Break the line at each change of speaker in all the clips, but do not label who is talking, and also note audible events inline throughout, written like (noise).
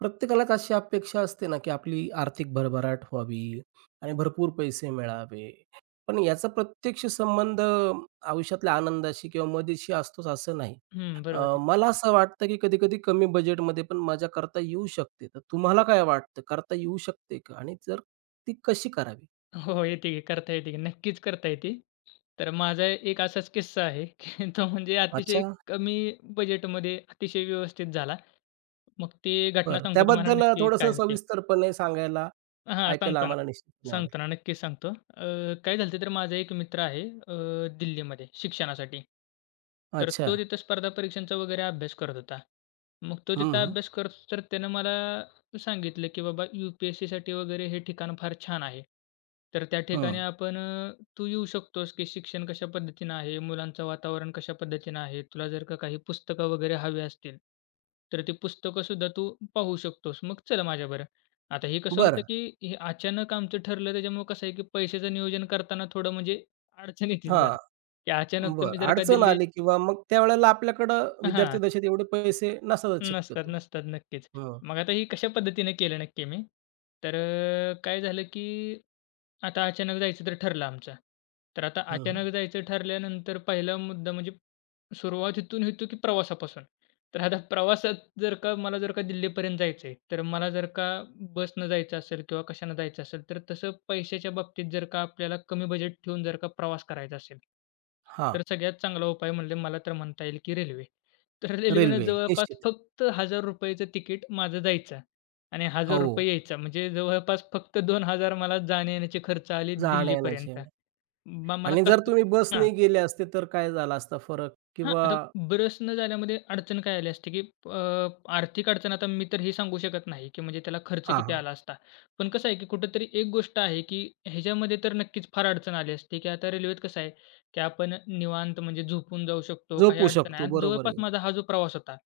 प्रत्येकालाच अशी अपेक्षा असते ना, की आपली आर्थिक भरभराट व्हावी आणि भरपूर पैसे मिळावे. पण याचा प्रत्यक्ष संबंध आयुष्यातल्या आनंदाशी किंवा मजेशी असतोच असं नाही.
हं, बरोबर आहे.
मला असं वाटतं, की कधी-कधी कमी बजेटमध्ये पण मजा करता येऊ शकते. तर तुम्हाला काय वाटतं, करता येऊ शकते का? आणि जर ती कशी करावी?
हो, हो. येते की, करता येते की. नक्कीच करता येते. तर माझा एक असाच किस्सा आहे, की (laughs) तो म्हणजे
अच्छा,
अतिशय कमी बजेटमध्ये अतिशय व्यवस्थित झाला. मग ती घटना
बरं.
सांगतो तुम्हाला
त्याबद्दल
नक्की
थोडंसं
काय होती.
सविस्तरपणे सांगायला,
हां,
ऐकायला
सांगतो ना.
आम्हाला निश्चितपणे आवडेल.
सांगतो ना, नक्कीच सांगतो. काय झालं तर माझा एक मित्र आहे दिल्लीमध्ये शिक्षणासाठी. तर
अच्छा.
तो तिथं स्पर्धा परीक्षांचा वगैरे अभ्यास करत होता. मग तो
हं,
तिथं
हं.
अभ्यास करत होता, तर त्यानं मला सांगितलं, की "बाबा यू-पी-एस-सीसाठी वगैरे हे ठिकाण फार छान आहे. तर त्या ठिकाणी आपण तू येऊ शकतोस, की शिक्षण कशा पद्धतीनं आहे, मुलांचं वातावरण कशा पद्धतीनं आहे. तुला जर का काही पुस्तकं वगैरे हवी असतील, तर ती पुस्तकंसुद्धा तू पाहू शकतोस. मग चल माझ्याबरोबर." आता हे कसं होतं,
बरं.
की हे अचानक आमचं ठरलं त्याच्यामुळं कसं आहे, की पैशाचं नियोजन करताना थोडं म्हणजे अडचण येते
हां.
जरा, (laughs) की अचानक
बरं.
तुम्ही जर का
अडचण
दिल्ली
आली किंवा मग त्यावेळेला आपल्याकडं विद्यार्थी
हां,
दशेत एवढे पैसे नसतात
नसतात,
शक्यतो.
नसतात. नक्कीच.
हं,
मग आता ही कशा पद्धतीने केलं नक्की मी, तर काय झालं की आता अचानक जायचं तर ठरलं आमचं. तर आता
हं, हं.
अचानक जायचं ठरल्यानंतर पहिला मुद्दा म्हणजे सुरुवात इथून होतो की प्रवासापासून. तर आता प्रवासात जर का मला जर का दिल्लीपर्यंत जायचं आहे, तर मला जर का बसनं जायचं असेल किंवा कशानं जायचं असेल, तर तसं पैशाच्या बाबतीत जर का आपल्याला कमी बजेट ठेवून जर का प्रवास करायचा असेल
हां,
तर सगळ्यात चांगला उपाय म्हणजे मला तर म्हणता येईल, की रेल्वे. तर रेल्वेनं
रेल्वे
जवळपास
निश्चित.
फक्त ₹1000चं तिकीट माझं जायचं आणि
हो,
₹1000 यायचा. म्हणजे जवळपास फक्त 2000 मला जाण्या-येण्याचे खर्च आले
जाण्या-येण्याचे.
दिल्लीपर्यंत. मग मला
आणि जर
कसली
तुम्ही
हां.
बसने गेले असते तर काय झाला असता फरक
हां,
किंवा?
आता ब्रश न झाल्यामध्ये अडचण काय आली असते, की अ, आर्थिक अडचण आता मी तर हे सांगू शकत नाही, की म्हणजे त्याला खर्च
हां,
किती
हां.
आला असता. पण कसं आहे, की कुठेतरी एक गोष्ट आहे, की ह्याच्यामध्ये तर नक्कीच फार अडचण आली असते, की आता रेल्वेत कसं आहे, की आपण निवांत म्हणजे झोपून जाऊ शकतो, काही
झोपू
अडचण आहे.
शकतो.
आणि
बरोबर
जवळपास
आहे.
माझा हा जो प्रवास होता,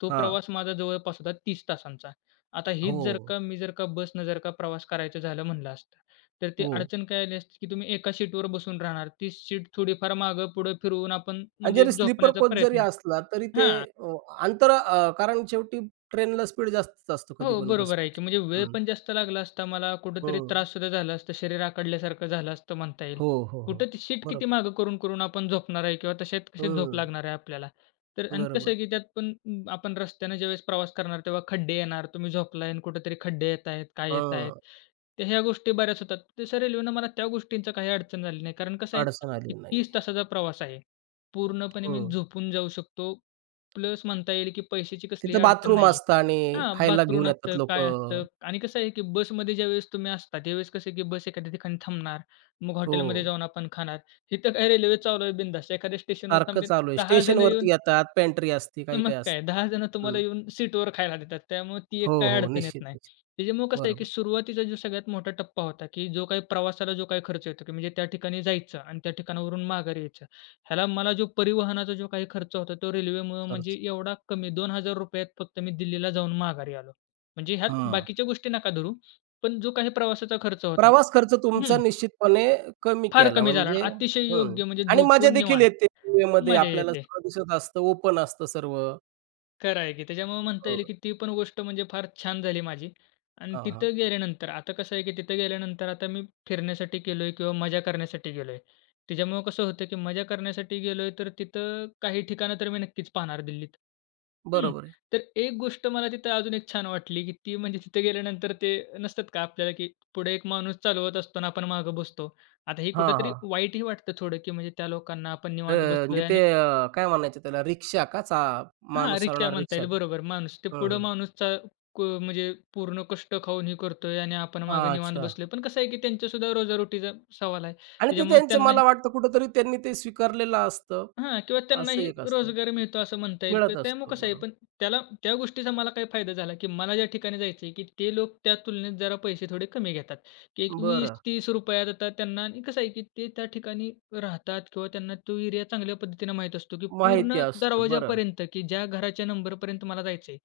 तो
हां.
प्रवास माझा जवळपास होता 30 तासांचा. आता
हो,
हीच जर का मी जर का बसनं जर का प्रवास करायचं झालं म्हणलं असतं, तर ती
हो.
अडचण काय आली असती, की तुम्ही एका सीटवर बसून राहणार. ती सीट थोडीफार मागं-पुढं फिरवून आपण
आणि
म्हणजे
जरी स्लीपर
झोपण्याचा
कोच जरी
प्रयत्न
असला तरी ते
हां.
अ, अंतर, कारण शेवटी ट्रेनला स्पीड जास्तच असतो
हो,
कधी पण
बरोबर आहे की.
बसपेक्षा.
म्हणजे वेळ
हं,
पण जास्त लागला असता मला, कुठेतरी
हं.
त्राससुद्धा झाला असता, शरीर आखडल्यासारखं झालं असतं म्हणता येईल.
हो, हो, हो.
कुठं ती शीट किती
बरोबर.
मागं करून, करून आपण झोपणार आहे किंवा तशात कशी झोप
हं,
लागणार आहे आपल्याला. तर आणि कसं
बरोबर.
आहे की त्यात पण आपण रस्त्यानं ज्यावेळेस प्रवास करणार तेव्हा खड्डे येणार, तुम्ही झोपलाय आणि कुठेतरी खड्डे येत आहेत, काय येत आहेत. तर ह्या गोष्टी बऱ्याच होतात. तसं रेल्वेनं मला त्या गोष्टींचा काही अडचण झाली नाही. कारण कसं आहे
अडचण
की
आली नाही.
30 तासाचा प्रवास आहे. पूर्णपणे मी
हं.
झोपून जाऊ शकतो. प्लस म्हणता येईल की पैशाची कसलीही
तिथं
अडचण
बाथरूम
नाहीये.
असतं आणि
हां,
खायला
बाथरूम
घेऊन येतात
असतं, काय
लोकं.
असतं आणि कसं आहे, की बसमध्ये ज्यावेळेस तुम्ही असता, त्यावेळेस कसं आहे, की बस एखाद्या ठिकाणी थांबणार. मग
हो,
हॉटेलमध्ये जाऊन आपण खाणार. इथं काय रेल्वे चालू आहे बिंदास. एखाद्या स्टेशनवर
सारखं
थांबले
चालू आहे.
10 जण येऊन
स्टेशनवरती येतात, पेंट्री असते,
मग
काही-काही असतं.
काय 10 जण तुम्हाला
हं.
येऊन सीटवर खायला देतात. त्यामुळे ती एक
हो,
काही
हो.
अडचण येत
निश्चित,
नाही.
निश्चित.
त्याच्यामुळे कसं आहे, की
बरोबर.
सुरुवातीचा जो सगळ्यात मोठा टप्पा होता, की जो काही प्रवासाला जो काही खर्च येतो, की म्हणजे त्या ठिकाणी जायचं आणि त्या ठिकाणावरून माघारी यायचं. ह्याला मला जो परिवहनाचा काही खर्च होता, तो रेल्वेमुळं म्हणजे
खर्च.
एवढा कमी ₹2000 त फक्त मी दिल्लीला जाऊन माघारी आलो. म्हणजे ह्यात
हं.
बाकीच्या गोष्टी नका धरू, पण जो काही प्रवासाचा खर्च होता
प्रवास खर्च तुमचा
हं,
निश्चितपणे कमी
फार
केला,
कमी झाला आणि
म्हणजे
अतिशय
हं.
योग्य म्हणजे
आणि मजा
झोपून
देखील
निवांत
येते. वेळेमध्ये
मजा
आपल्याला
येते.
सगळं दिसत असतं, ओपन असतं सर्व.
खरं आहे की. त्याच्यामुळं म्हणता
हं.
येईल की ती पण गोष्ट म्हणजे फार छान झाली माझी. आणि
हां, हां.
तिथं गेल्यानंतर आता कसं आहे की तिथं गेल्यानंतर आता मी फिरण्यासाठी गेलोय किंवा मजा करण्यासाठी गेलोय. त्याच्यामुळं कसं होतं की मजा करण्यासाठी गेलोय तर तिथं काही ठिकाणं तर मी नक्कीच पाहणार दिल्लीत. हं.
बरोबर आहे.
तर एक गोष्ट मला तिथं अजून एक छान वाटली की ती म्हणजे तिथे गेल्यानंतर ते नसतात का आपल्याला की पुढे एक माणूस चालवत असतो आणि आपण मागं बसतो. आता हे
हां,
कुठेतरी
हां.
वाईटही वाटतं थोडं की म्हणजे त्या लोकांना आपण
अ,
निवांत
म्हणजे
बसलोय
ते,
आणि
काय म्हणायचं त्याला, रिक्षा का, चा
हां,
माणूस
रिक्षा
चालवणारी
म्हणता
रिक्षा?
येईल. बरोबर. माणूस ते
हं,
पुढं
हं.
माणूसचा क म्हणजे पूर्ण कष्ट खाऊन हे करतोय आणि आपण मागे निवांत
अच्छा.
बसलोय. पण कसं आहे, की त्यांच्यासुद्धा रोजारोटीचा सवाल आहे.
आणि ते
त्याच्यामुळे
त्यांचे,
त्यांना
मला वाटतं कुठेतरी त्यांनी ते स्वीकारलेलं असतं,
हां, किंवा
असं
त्यांनाही
एक असतं.
रोजगार मिळतो असं म्हणता येईल.
मिळत
त्यामुळे
असतो,
कसं आहे,
बरोबर.
पण त्याला त्या गोष्टीचा मला काय फायदा झाला, की मला ज्या ठिकाणी जायचं आहे, की ते लोक त्या तुलनेत जरा पैसे थोडे कमी घेतात. की एक
बरं.
₹20-30त आता त्यांना आणि कसं आहे, की ते त्या ठिकाणी राहतात किंवा त्यांना तो एरिया चांगल्या पद्धतीने माहीत असतो, की
माहिती
पूर्ण
असतो. बरं.
दरवाजापर्यंत, की ज्या घराच्या नंबरपर्यंत मला जायचं आहे,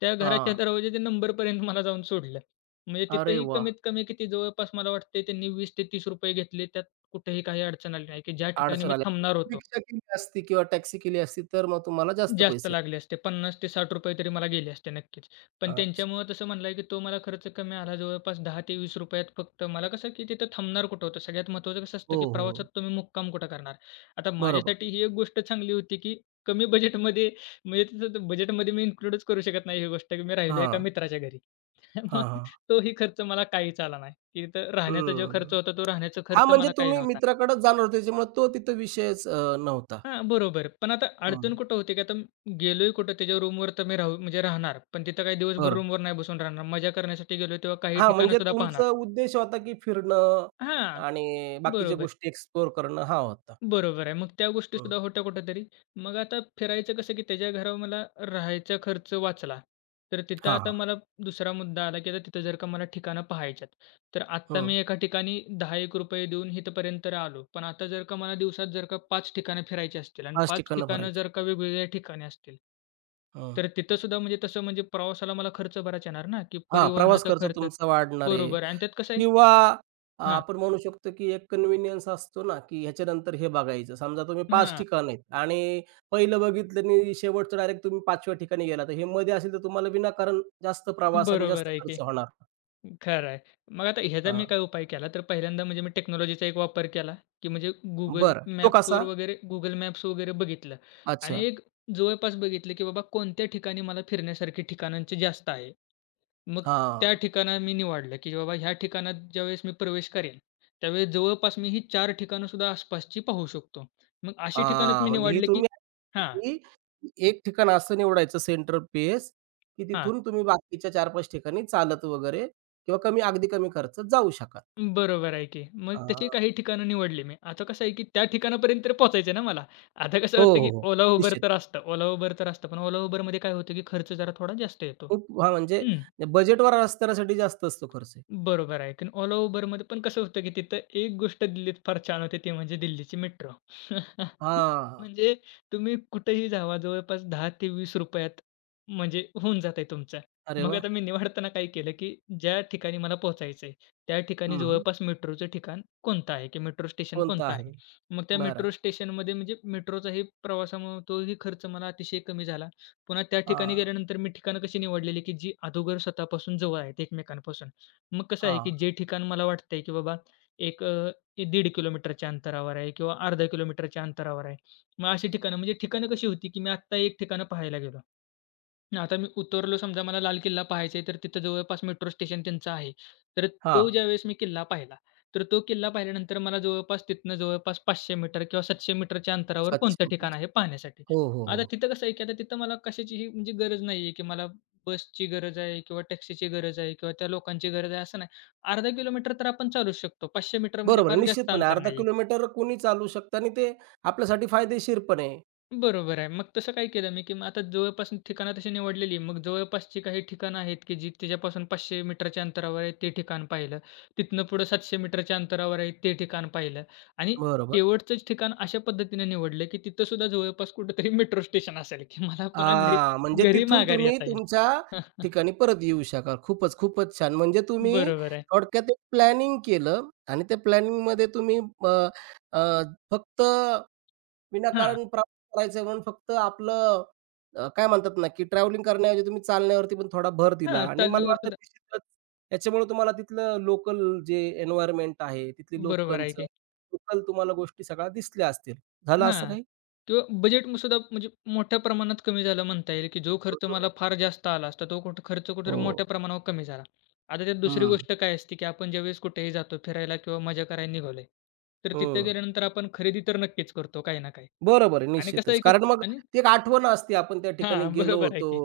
त्या घराच्या
हां.
दरवाजाच्या नंबरपर्यंत मला जाऊन सोडलं. म्हणजे
अरे
तिथंही
वाह!
कमीत कमी किती जवळपास मला वाटतंय त्यांनी ₹20 ते ₹30 घेतले. त्यात कुठेही काही अडचण आली नाही, की ज्या ठिकाणी
अडचण
मी
आली.
थांबणार होतो.
रिक्षा केली असती किंवा टॅक्सी केली असती तर मग तुम्हाला जास्त
जास्त
पैसे.
लागले असते. 50 ते 60 रुपये तरी मला गेले असते नक्कीच. पण
अच्छा.
त्यांच्यामुळं तसं म्हणलं की तो मला खर्च कमी आला जवळपास 10 ते 20 रुपयात फक्त. मला कसं की तिथं थांबणार कुठं होतं? सगळ्यात महत्त्वाचं कसं
हो,
असतं की
हो.
प्रवासात
हो.
तुम्ही मुक्काम कुठं करणार? आता
बरोबर.
माझ्यासाठी ही एक गोष्ट चांगली होती की कमी बजेटमध्ये म्हणजे तिथं बजेटमध्ये मी इन्क्लूडच करू शकत नाही ही गोष्ट की मी राहिलो एका
हां.
मित्राच्या घरी. (laughs) मग
हां, हां.
तोही खर्च मला काहीच आला नाही. की तिथं राहण्याचा जो
हं.
खर्च होता तो राहण्याचा
हां,
खर्च
म्हणजे
मला काही
तुम्ही
नव्हता.
मित्राकडे जाणार होते त्याच्यामुळे तो तिथं विषयच नव्हता.
हां, बरोबर. पण आता
हं.
अडचण कुठं होते, की आता गेलोय कुठं त्याच्या रूमवर तर मी राहू म्हणजे राहणार. पण तिथं काही दिवसभर
बरं.
रूमवर नाही बसून राहणार. मजा करण्यासाठी गेलोय तेव्हा काही
हां,
ठिकाणं
म्हणजे
सुद्धा पाहणार.
तुमचा उद्देश होता की फिरणं
हां,
आणि बाकीच्या
बरोबर.
गोष्टी एक्सप्लोर करणं हा होता.
बरोबर आहे. मग त्या
हं.
गोष्टीसुद्धा होत्या कुठेतरी. मग आता फिरायचं कसं, की त्याच्या घरावर मला राहायचा खर्च वाचला. तर तिथं
हां,
आता
हां.
मला दुसरा मुद्दा आला, की आता तिथं जर का मला ठिकाणं पाहायच्यात. तर आत्ता
हं.
मी एका ठिकाणी ₹10 देऊन इथपर्यंत तर आलो. पण आता जर का मला दिवसात जर का 5 ठिकाणं फिरायची असतील आणि
5
5
ठिकाणं
ठिकाणं
भरायचं.
जर का वेगवेगळ्या ठिकाणी असतील.
हं.
तर तिथंसुद्धा म्हणजे तसं म्हणजे प्रवासाला मला खर्च बराच येणार ना, की
हां, प्रवास
परिवहनाचा
खर्च
खर्च.
तुमचा वाढणार आहे
बरोबर आणि त्यात कसं आहे
किंवा
हां,
आपण म्हणू शकतो, की एक कन्व्हिनियन्स असतो ना, की ह्याच्यानंतर हे बघायचं. समजा तुम्ही 5
हां.
ठिकाण आहेत आणि पहिलं बघितलं आणि शेवटचं डायरेक्ट तुम्ही 5व्या ठिकाणी गेला, तर हे मध्ये असेल तर तुम्हाला विनाकारण जास्त प्रवास आणि
बरोबर
जास्त
आहे
खर्च
की.
होणार.
खरं आहे. मग आता ह्याचा
हां,
मी काय उपाय केला, तर पहिल्यांदा म्हणजे मी टेक्नॉलॉजीचा एक वापर केला, की म्हणजे
बरं. तो कसा?
Google मॅप्स वगैरे बघितलं आणि
अच्छा.
एक जवळपास बघितलं, की बाबा कोणत्या ठिकाणी मला फिरण्यासारखी ठिकाणांची जास्त आहे. मग त्या
हां.
ठिकाणं मी निवडलं, की बाबा ह्या ठिकाणात ज्यावेळेस मी प्रवेश करेन, त्यावेळेस जवळपास मी ही 4 ठिकाणं सुद्धा आसपासची पाहू शकतो. मग अशी ठिकाणच
हां,
मी
म्हणजे ही
निवडले, की
तुम्ही,
हां,
ही एक ठिकाण असं निवडायचं सेंटर पेस, की
हां.
तिथून तुम्ही बाकीच्या 4-5 ठिकाणी चालत वगैरे किंवा कमी, अगदी कमी खर्चात जाऊ शकाल.
बरोबर आहे की. मग
हां.
तशी काही ठिकाणं निवडली मी. आता कसं आहे, की त्या ठिकाणापर्यंत तर पोहोचायचं आहे ना मला. आता कसं
हो,
होतं,
हो,
की
हो.
Ola, Uber
निश्चित.
तर असतं. पण Ola, Uberमध्ये काय होतं, की खर्च जरा थोडा जास्त येतो.
खूप. हां, म्हणजे
हं,
बजेटवर रस्त्यासाठी जास्त असतो खर्च.
बरोबर आहे. कारण Ola, Uberमध्ये पण कसं होतं, की तिथं एक गोष्ट दिल्लीत फार छान होते, ती म्हणजे दिल्लीची मेट्रो. (laughs)
हां.
म्हणजे तुम्ही कुठेही जावा जवळपास ₹10 ते ₹20त म्हणजे होऊन जात आहे तुमचा.
अरे
मग
वाह!
आता मी निवडताना काय केलं, की ज्या ठिकाणी मला पोहोचायचं आहे, त्या ठिकाणी
हं, हं.
जवळपास मेट्रोचं ठिकाण कोणतं आहे की मेट्रो स्टेशन
कोणता
कोणतं आहे.
आहे?
मग त्या
बरं.
मेट्रो स्टेशनमध्ये म्हणजे मेट्रोचाही प्रवासामुळे तोही खर्च मला अतिशय कमी झाला. पुन्हा त्या ठिकाणी
हां,
गेल्यानंतर मी ठिकाणं कशी निवडलेली, की जी अगोदर स्वतःपासून जवळ आहेत एकमेकांपासून. मग कसं आहे,
हां,
की जे ठिकाण मला वाटतंय, की बाबा एक अ, 1.5 किलोमीटरच्या अंतरावर आहे किंवा अर्धा किलोमीटरच्या अंतरावर आहे. मग अशी ठिकाणं म्हणजे ठिकाणं कशी होती, की मी आत्ता एक ठिकाणं पाहायला गेलो. आता मी उतरलो समजा मला लाल किल्ला पाहायचा आहे, तर तिथं जवळपास मेट्रो स्टेशन त्यांचं आहे. तर तो
हां.
ज्यावेळेस मी किल्ला पाहिला, तर तो किल्ला पाहिल्यानंतर मला जवळपास तिथनं 500 मीटर किंवा 700 मीटरच्या अंतरावर कोणतं
700
ठिकाण
मीटर.
आहे पाहण्यासाठी.
हो, हो, हो.
आता तिथं कसं आहे, की आता तिथं मला कशाचीही म्हणजे गरज नाही आहे, की मला बसची गरज आहे किंवा टॅक्सीची गरज आहे किंवा त्या लोकांची गरज आहे असं नाही. अर्धा किलोमीटर तर आपण चालूच शकतो. 500 मीटर म्हणजे
बरोबर आहे.
फार जास्त
निश्चितपणे
अंतर
अर्धा
नाही
किलोमीटर कोणी चालू शकतं आणि ते आपल्यासाठी फायदेशीर पण आहे.
बरोबर आहे. मग तसं काय केलं मी, की मग आता जवळपास ठिकाणं तशी निवडलेली. मग जवळपासची काही ठिकाणं आहेत, की जी तिच्यापासून 500 मीटरच्या अंतरावर आहे ते ठिकाण पाहिलं. तिथनं पुढं 700 मीटरच्या अंतरावर आहे ते ठिकाण पाहिलं आणि
बरोबर.
शेवटचंच ठिकाण अशा पद्धतीने निवडलं, की तिथं सुद्धा जवळपास कुठेतरी मेट्रो स्टेशन असेल, की मला पुन्हा घरी
हां, म्हणजे
घरी
तिथून
माघारी
तुम्ही
येता येईल.
तुमच्या
(laughs)
ठिकाणी परत येऊ शकाल. खूपच, खूपच छान. म्हणजे तुम्ही
बरोबर आहे.
थोडक्यात एक प्लॅनिंग केलं आणि त्या प्लॅनिंगमध्ये तुम्ही अ, अ, फक्त
हां,
विनाकारण प्रवास करायचं म्हणून फक्त आपलं, काय म्हणतात ना, की ट्रॅव्हलिंग करण्याऐवजी तुम्ही चालण्यावरती पण थोडा भर दिला
हां.
आणि मला
चालण्यावर
वाटतं
सुद्धा
निश्चितच याच्यामुळे तुम्हाला तिथलं लोकल, जे एन्व्हायर्नमेंट आहे, तिथली
बरोबर आहे,
लोकांचं,
की.
लोकल तुम्हाला गोष्टी सगळ्या दिसल्या असतील. झालं असं
हां.
काही?
किंवा बजेट सुद्धा म्हणजे मोठ्या प्रमाणात कमी झालं म्हणता येईल, की जो
हो,
खर्च
हो.
मला फार जास्त आला असता, तो कुठं खर्च
हो.
कुठेतरी मोठ्या प्रमाणावर कमी झाला. आता त्यात दुसरी
हं,
गोष्ट काय असते, की आपण ज्यावेळेस कुठेही जातो फिरायला किंवा मजा करायला निघालोय, तर तिथे गेल्यानंतर आपण खरेदी तर नक्कीच करतो काही ना काही.
बरोबर आहे,
आणि कसं
निश्चितच.
आहे, की
कारण मग
आणि
ती एक आठवण असते, आपण त्या ठिकाणी
हां,
गेलो
बरोबर आहे
होतो
की.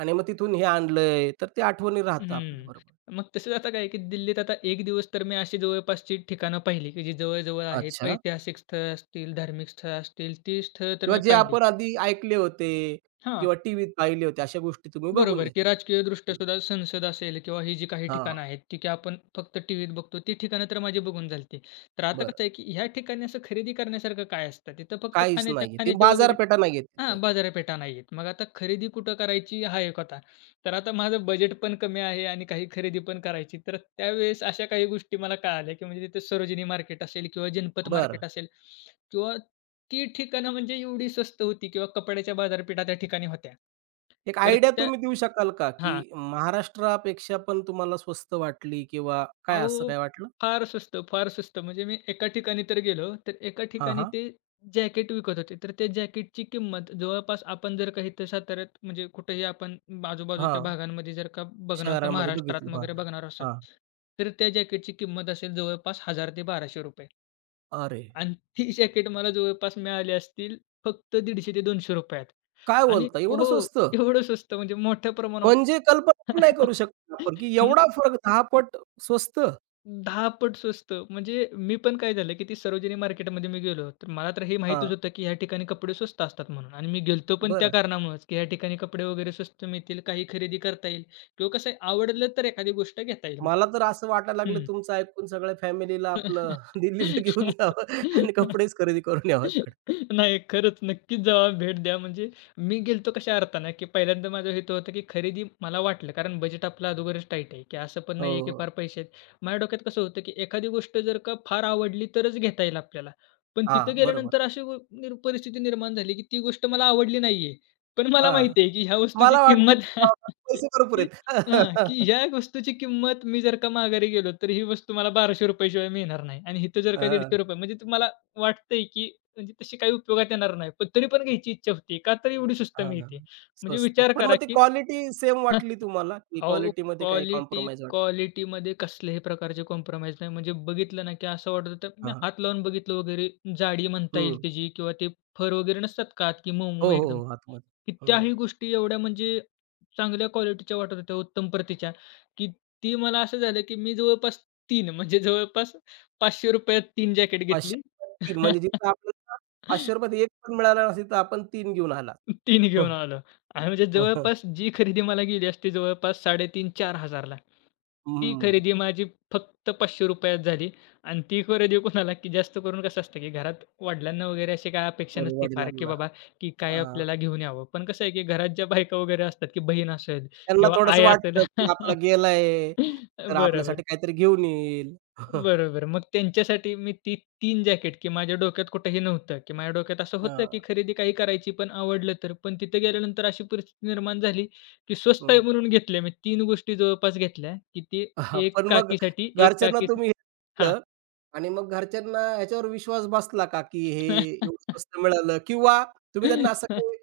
आणि मग तिथून हे आणलंय, तर ते आठवणी राहतं आपल्या
हं.
बरोबर.
मग तसंच आता काय आहे, की दिल्लीत आता एक दिवस तर मी अशी जवळपासची ठिकाणं पाहिली, की जी जवळ आहेत.
अच्छा,
ऐतिहासिक स्थळं असतील, धार्मिक स्थळं असतील, ती स्थळं तर
किंवा
मी
जे
पाहिली.
आपण आधी ऐकले होते
हां.
किंवा टीव्हीत पाहिले होते, अशा गोष्टी तुम्ही बघून
बरोबर, की
घेतल्या.
राजकीयदृष्ट्या
हं.
सुद्धा संसद असेल किंवा ही जी काही
हां,
ठिकाणं आहेत, ती की आपण फक्त टीव्हीत बघतो. ती ठिकाणं तर माझी बघून झाली. तर आता
बरं.
कसं आहे, की ह्या ठिकाणी असं खरेदी करण्यासारखं काय असतं? तिथं फक्त
काहीच
खाण्याच्या
नाहीये. ती
खाण्याच्या वगैरे.
बाजारपेठा नाहीये तिथं.
हां, बाजारपेठा नाहीयेत. मग आता खरेदी कुठं करायची हा एक होता. तर आता माझं बजेट पण कमी आहे आणि काही खरेदी पण करायची. तर त्यावेळेस अशा काही गोष्टी मला कळाल्या, की म्हणजे तिथे सरोजिनी मार्केट असेल किंवा जनपत
बरं.
मार्केट असेल किंवा ती ठिकाणं म्हणजे एवढी स्वस्त होती किंवा कपड्याच्या बाजारपेठा त्या ठिकाणी होत्या.
एक
तर
आयडिया
त्या
तुम्ही देऊ शकाल का,
हां.
की महाराष्ट्रापेक्षा पण तुम्हाला स्वस्त वाटली किंवा काय, असं
अहो,
काय वाटलं?
फार स्वस्त, फार स्वस्त. म्हणजे मी एका ठिकाणी तर गेलो, तर एका
हां,
ठिकाणी
हां.
ते जॅकेट विकत होते. तर त्या जॅकेटची किंमत जवळपास आपण जर का इथं साताऱ्यात म्हणजे कुठेही आपण आजूबाजूच्या
हां.
भागांमध्ये जर का बघणार असतो,
शहरामध्ये
महाराष्ट्रात
बघितलं. हां.
वगैरे बघणार असाल,
हां.
तर त्या जॅकेटची किंमत असेल जवळपास ₹1000 ते ₹1200
अरे!
आणि ती (laughs) जॅकेट मला जवळपास मिळाली असतील फक्त ₹150 ते ₹200त.
काय
आणि
बोलता, एवढं
हो,
स्वस्त?
एवढं स्वस्त म्हणजे मोठ्या प्रमाणावर.
म्हणजे कल्पना पण नाही करू शकत आपण, की एवढा
(laughs)
फरक, 10 पट स्वस्त?
10 पट स्वस्त. म्हणजे मी पण काय झालं, की ती सरोजिनी मार्केटमध्ये मी गेलो. तर मला तर हे
हां,
माहीतच होतं, की ह्या ठिकाणी कपडे स्वस्त असतात म्हणून, आणि मी गेलतो पण त्या
बरं.
कारणामुळेच, की ह्या ठिकाणी कपडे वगैरे स्वस्त मिळतील, काही खरेदी करता येईल किंवा कसं आहे, आवडलं तर एखादी गोष्ट घेता येईल.
मला तर असं वाटायला लागलं तुमचं ऐकून, सगळ्या फॅमिलीला आपलं (laughs) दिल्लीला घेऊन
(laughs)
जावं आणि कपडेच खरेदी करून यावं तिकडे.
नाही, खरंच नक्कीच जावा, भेट द्या. म्हणजे मी गेलतो कशा अर्थानं, की पहिल्यांदा माझं हेतू होतं, की खरेदी मला वाटलं कारण बजेट आपलं अगोदरच टाईट आहे, की असं पण नाहीये, की फार
हो.
पैसे आहेत. माझ्या डोक्यात कसं होतं, की एखादी गोष्ट जर का फार आवडली तरच घेता येईल आपल्याला. पण
हां,
तिथं
बरोबर.
गेल्यानंतर अशी गो निर परिस्थिती निर्माण झाली, की ती गोष्ट मला आवडली नाहीये. पण मला
हां,
माहिती आहे, की ह्या वस्तूची
मला वाटतंय
किंमत. (laughs)
पैसे भरपूर
ही
आहेत.
हां, की
(laughs)
ह्या वस्तूची किंमत मी जर का माघारी गेलो, तर ही वस्तू मला ₹1200 शिवाय मिळणार नाही आणि इथं जर का ₹150 म्हणजे ते मला वाटतंय, की म्हणजे तशी काही उपयोगात येणार नाही. पण तरी पण घ्यायची इच्छा होती. का तर एवढी स्वस्त
हां, हां.
मिळते. म्हणजे
स्वस्त आहे.
विचार
पण
करा,
मग ती
की
क्वालिटी सेम
हं,
वाटली तुम्हाला, की
अहो,
क्वालिटीमध्ये काही
क्वालिटी
कॉम्प्रोमाईज वाटलं?
क्वालिटीमध्ये कसल्याही प्रकारचे कॉम्प्रोमाईज नाही. म्हणजे बघितलं ना, की असं वाटत होतं, मी
हां,
हात लावून बघितलं वगैरे, जाडी म्हणता येईल
हं.
त्याची किंवा ते फर वगैरे नसतात का, की मऊ-मऊ
हो, हो,
एकदम.
हो. आतमध्ये.
की त्याही गोष्टी एवढ्या म्हणजे चांगल्या क्वालिटीच्या वाटत होत्या, उत्तम प्रतीच्या, की ती मला असं झालं, की मी जवळपास 3 म्हणजे जवळपास ₹500त तीन जॅकेट घेतली.
₹500 म्हणजे
(laughs)
जिथं आपल्याला ₹500 एक पण मिळाला नसेल, तर आपण तीन घेऊन आला.
तीन घेऊन
हं.
आलो. आणि म्हणजे
हं, हं.
जवळपास जी खरेदी मला गेली असती जवळपास 3500-4000ला, ती
हम्म.
खरेदी माझी फक्त ₹500त झाली. आणि ती खरेदी कोणाला, की जास्त करून कसं असतं, की घरात वडिलांना वगैरे अशी काय अपेक्षा
सॉरी,
नसते फार, की
वडिलांना.
बाबा, की काय
हां.
आपल्याला घेऊन यावं. पण कसं आहे, की घरात ज्या बायका वगैरे असतात, की बहीण असेल
त्यांना
किंवा
थोडंसं
आई असेल.
वाटतं, की आपला
(laughs)
गेलाय, तर
बरोबर.
आपल्यासाठी काहीतरी घेऊन येईल.
बरोबर. मग त्यांच्यासाठी मी ती तीन जॅकेट, की माझ्या डोक्यात कुठेही नव्हतं, की माझ्या डोक्यात असं होतं,
हां.
की खरेदी काही करायची पण आवडलं तर. पण तिथे गेल्यानंतर अशी परिस्थिती निर्माण झाली, की स्वस्त आहे
हं.
म्हणून घेतल्या मी 3 गोष्टी जवळपास घेतल्या, की ती
हां,
एक
पण मग
काकीसाठी, एक
घरच्यांना
काकी.
तुम्ही हे
हां.
सांगितलं आणि मग घरच्यांना ह्याच्यावर विश्वास बसला का, की हे एवढं स्वस्त मिळालं, किंवा तुम्ही त्यांना असं काही,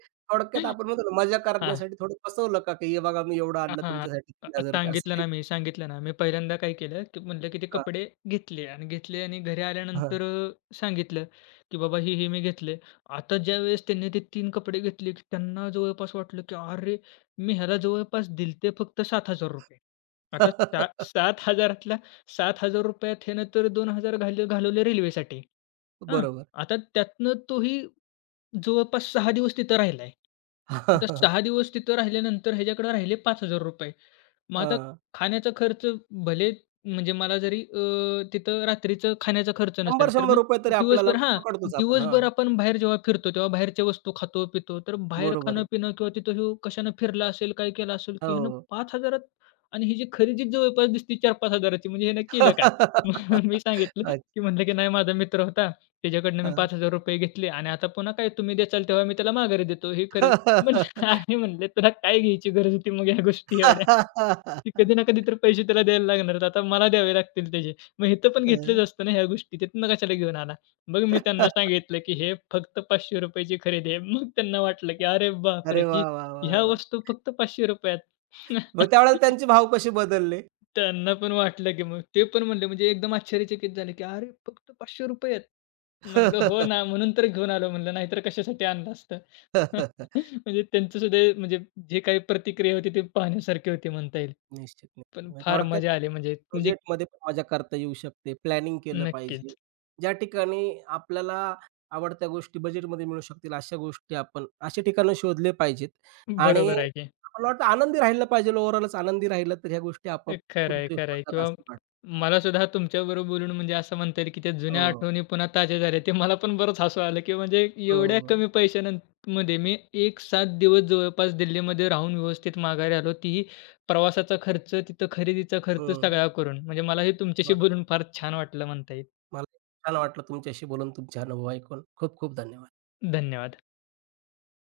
हां.
थोडक्यात
(laughs)
आपण म्हणतो ना, मजा करण्यासाठी थोडं फसवलं का, की हे बघा मी एवढं आणलं
हां.
तुमच्यासाठी ₹3000, असं
सांगितलं
काही?
ना मी, सांगितलं ना. मी पहिल्यांदा काय केलं, की म्हटलं, की ते
हां.
कपडे घेतले आणि घरी
हां.
आल्यानंतर सांगितलं, की "बाबा, हे, हे मी घेतले." आता ज्यावेळेस त्यांनी ते 3 कपडे घेतले, की त्यांना जवळपास वाटलं, की "अरे, मी ह्याला जवळपास दिलते फक्त ₹7,000." आता
(laughs)
7,000तला ₹7,000 ह्यानं तर 2,000 घालवले रेल्वेसाठी. हां.
बरोबर.
आता त्यातनं तोही जवळपास 6 दिवस तिथं राहिलाय. आता
(laughs)
6 दिवस तिथं राहिल्यानंतर ह्याच्याकडे राहिले ₹5,000. मग आता
हां.
खाण्याचा खर्च, भले म्हणजे मला जरी तिथं रात्रीचं खाण्याचा खर्च नसेल, तर मग
₹100-100 तरी आपल्याला
दिवसभर, हां,
पकडतोच आपण. हां,
दिवसभर आपण बाहेर जेव्हा फिरतो, तेव्हा बाहेरच्या वस्तू खातो, पितो. तर बाहेर
बरोबर आहे.
खाणं-पिणं किंवा तिथं ह्यो कशानं फिरला असेल, काय केलं असेल, की ह्यानं
हो.
5,000त आणि ही जी खरेदी जवळपास दिसते 4-5,000ची, म्हणजे ह्यानं केलं काय? (laughs) मग मी
(laughs)
सांगितलं,
अच्छा.
की म्हटलं, की "नाही, माझा मित्र होता. त्याच्याकडनं मी ₹5,000 घेतले आणि आता पुन्हा काय तुम्ही द्याल तेव्हा मी त्याला माघारी देतो. हे करेल." म्हणजे (laughs) आहे, म्हणले, तुला काय घ्यायची गरज होती मग ह्या गोष्टी एवढ्या. की
(laughs)
कधी ना कधी तर पैसे त्याला द्यायला लागणार. आता मला द्यावे लागतील त्याचे. मग इथं पण घेतलंच
हं.
असतं ना ह्या गोष्टी. तिथनं कशाला घेऊन आला? मग मी त्यांना सांगितलं, की हे फक्त ₹500 ची खरेदी आहे. मग त्यांना वाटलं, की अरे बापरे!
अरे
की
वाह, वाह, वाह,
ह्या
वाह!
वस्तू फक्त ₹500त.
मग
(laughs)
त्यावेळेला त्यांचे भाव कसे बदलले?
त्यांना पण वाटलं, की मग ते पण म्हणले, म्हणजे एकदम आश्चर्यचकित झाले, की "अरे, फक्त ₹500 आहेत." म्हटलं, "हो
(laughs)
ना, म्हणून तर घेऊन आलो," म्हणलं, "नाहीतर कशासाठी आणलं असतं." (laughs) म्हणजे त्यांचं सुद्धा म्हणजे जे काही प्रतिक्रिया होती ती पाहण्यासारखी होती म्हणता येईल.
निश्चित, निश्चित.
पण
म्हणजे
फार
थोडक्यात
मजा आली म्हणजे म्हणजे
प्रोजेक्टमध्ये पण मजा करता येऊ शकते. प्लॅनिंग केलं पाहिजे.
नक्कीच.
ज्या ठिकाणी आपल्याला आवडत्या गोष्टी बजेटमध्ये मिळू शकतील, अशा गोष्टी, आपण अशी ठिकाणं शोधले पाहिजेत. आणि
बरोबर आहे की.
मला वाटतं आनंदी राहिलं पाहिजे. ओव्हरऑलच आनंदी राहिलं तर ह्या गोष्टी आपोआप
खरं आहे,
कुठेतरी
खरं आहे.
होतात
किंवा
असं वाटतं.
मला सुद्धा तुमच्याबरोबर बोलून म्हणजे असं म्हणता येईल, की त्या
हो,
जुन्या
हो.
आठवणी पुन्हा ताज्या झाल्या. ते मला पण बरंच हसू आलं, की म्हणजे
हो.
एवढ्या कमी पैशानं मध्ये मी 1-7 दिवस जवळपास दिल्लीमध्ये राहून व्यवस्थित माघारी आलो. तीही प्रवासाचा खर्च, तिथं खरेदीचा खर्च
हं,
सगळा करून. म्हणजे मला हे तुमच्याशी
बरोबर.
बोलून फार छान वाटलं म्हणता येईल.
मला छान वाटलं तुमच्याशी बोलून, तुमचे अनुभव ऐकून. खूप खूप धन्यवाद.
धन्यवाद.